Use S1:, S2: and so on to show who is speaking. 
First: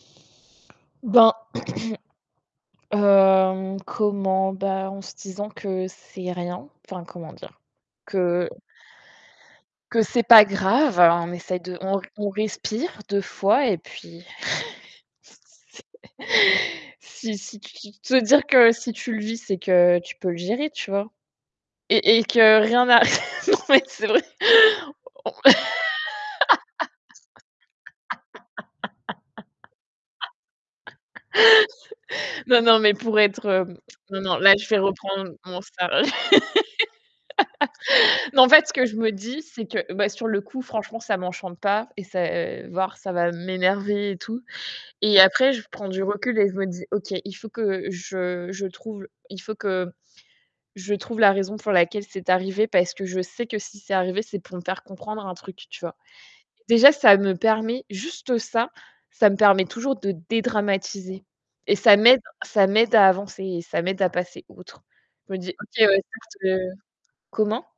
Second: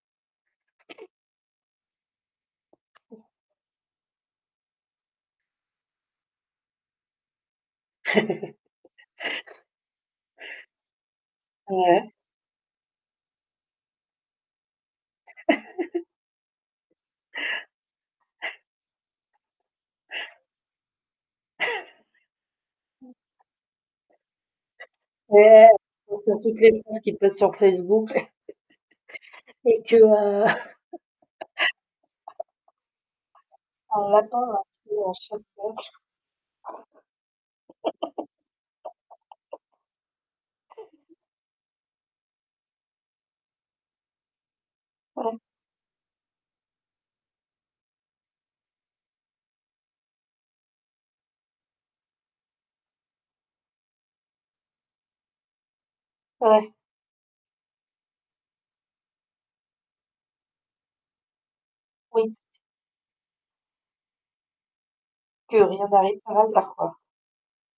S1: Ben hem, comment? Bah, en se disant que c'est rien, enfin, comment dire? Que que c'est pas grave. On essaie de on r
S2: Ouais.
S1: on respire 2 fois et puis si si tu de se dire que si tu le vis, c'est que tu peux le gérer, tu vois? Et et que rien n'a non, mais c'est vrai. On
S2: Ouais, tu penses à toutes les choses qui passent sur Facebook. Et que, heu
S1: Non non, mais pour être, hem, non, non, là, je vais reprendre mon sér non, en fait, ce que je me dis,
S2: [unintelligible]
S1: c'est que, bah, sur le coup, franchement, ça m'enchante pas et ça, heu, voire ça va m'énerver et tout. Et
S2: Ouais.
S1: après, je prends du recul et je me dis: «OK, il faut que je je trouve l il faut que je trouve la raison pour laquelle c'est arrivé, parce que je sais que si c'est arrivé, c'est pour me faire comprendre un truc», tu vois?
S2: Ouais.
S1: Déjà, ça me permet juste ça, ça me permet toujours de dédramatiser et ça m'aide
S2: Oui.
S1: ça m'aide à avancer et ça m'aide à passer outre. Je me dis:
S2: Que
S1: «OK,»
S2: rien n'arrive par hasard,
S1: [unintelligible]
S2: quoi.
S1: Comment?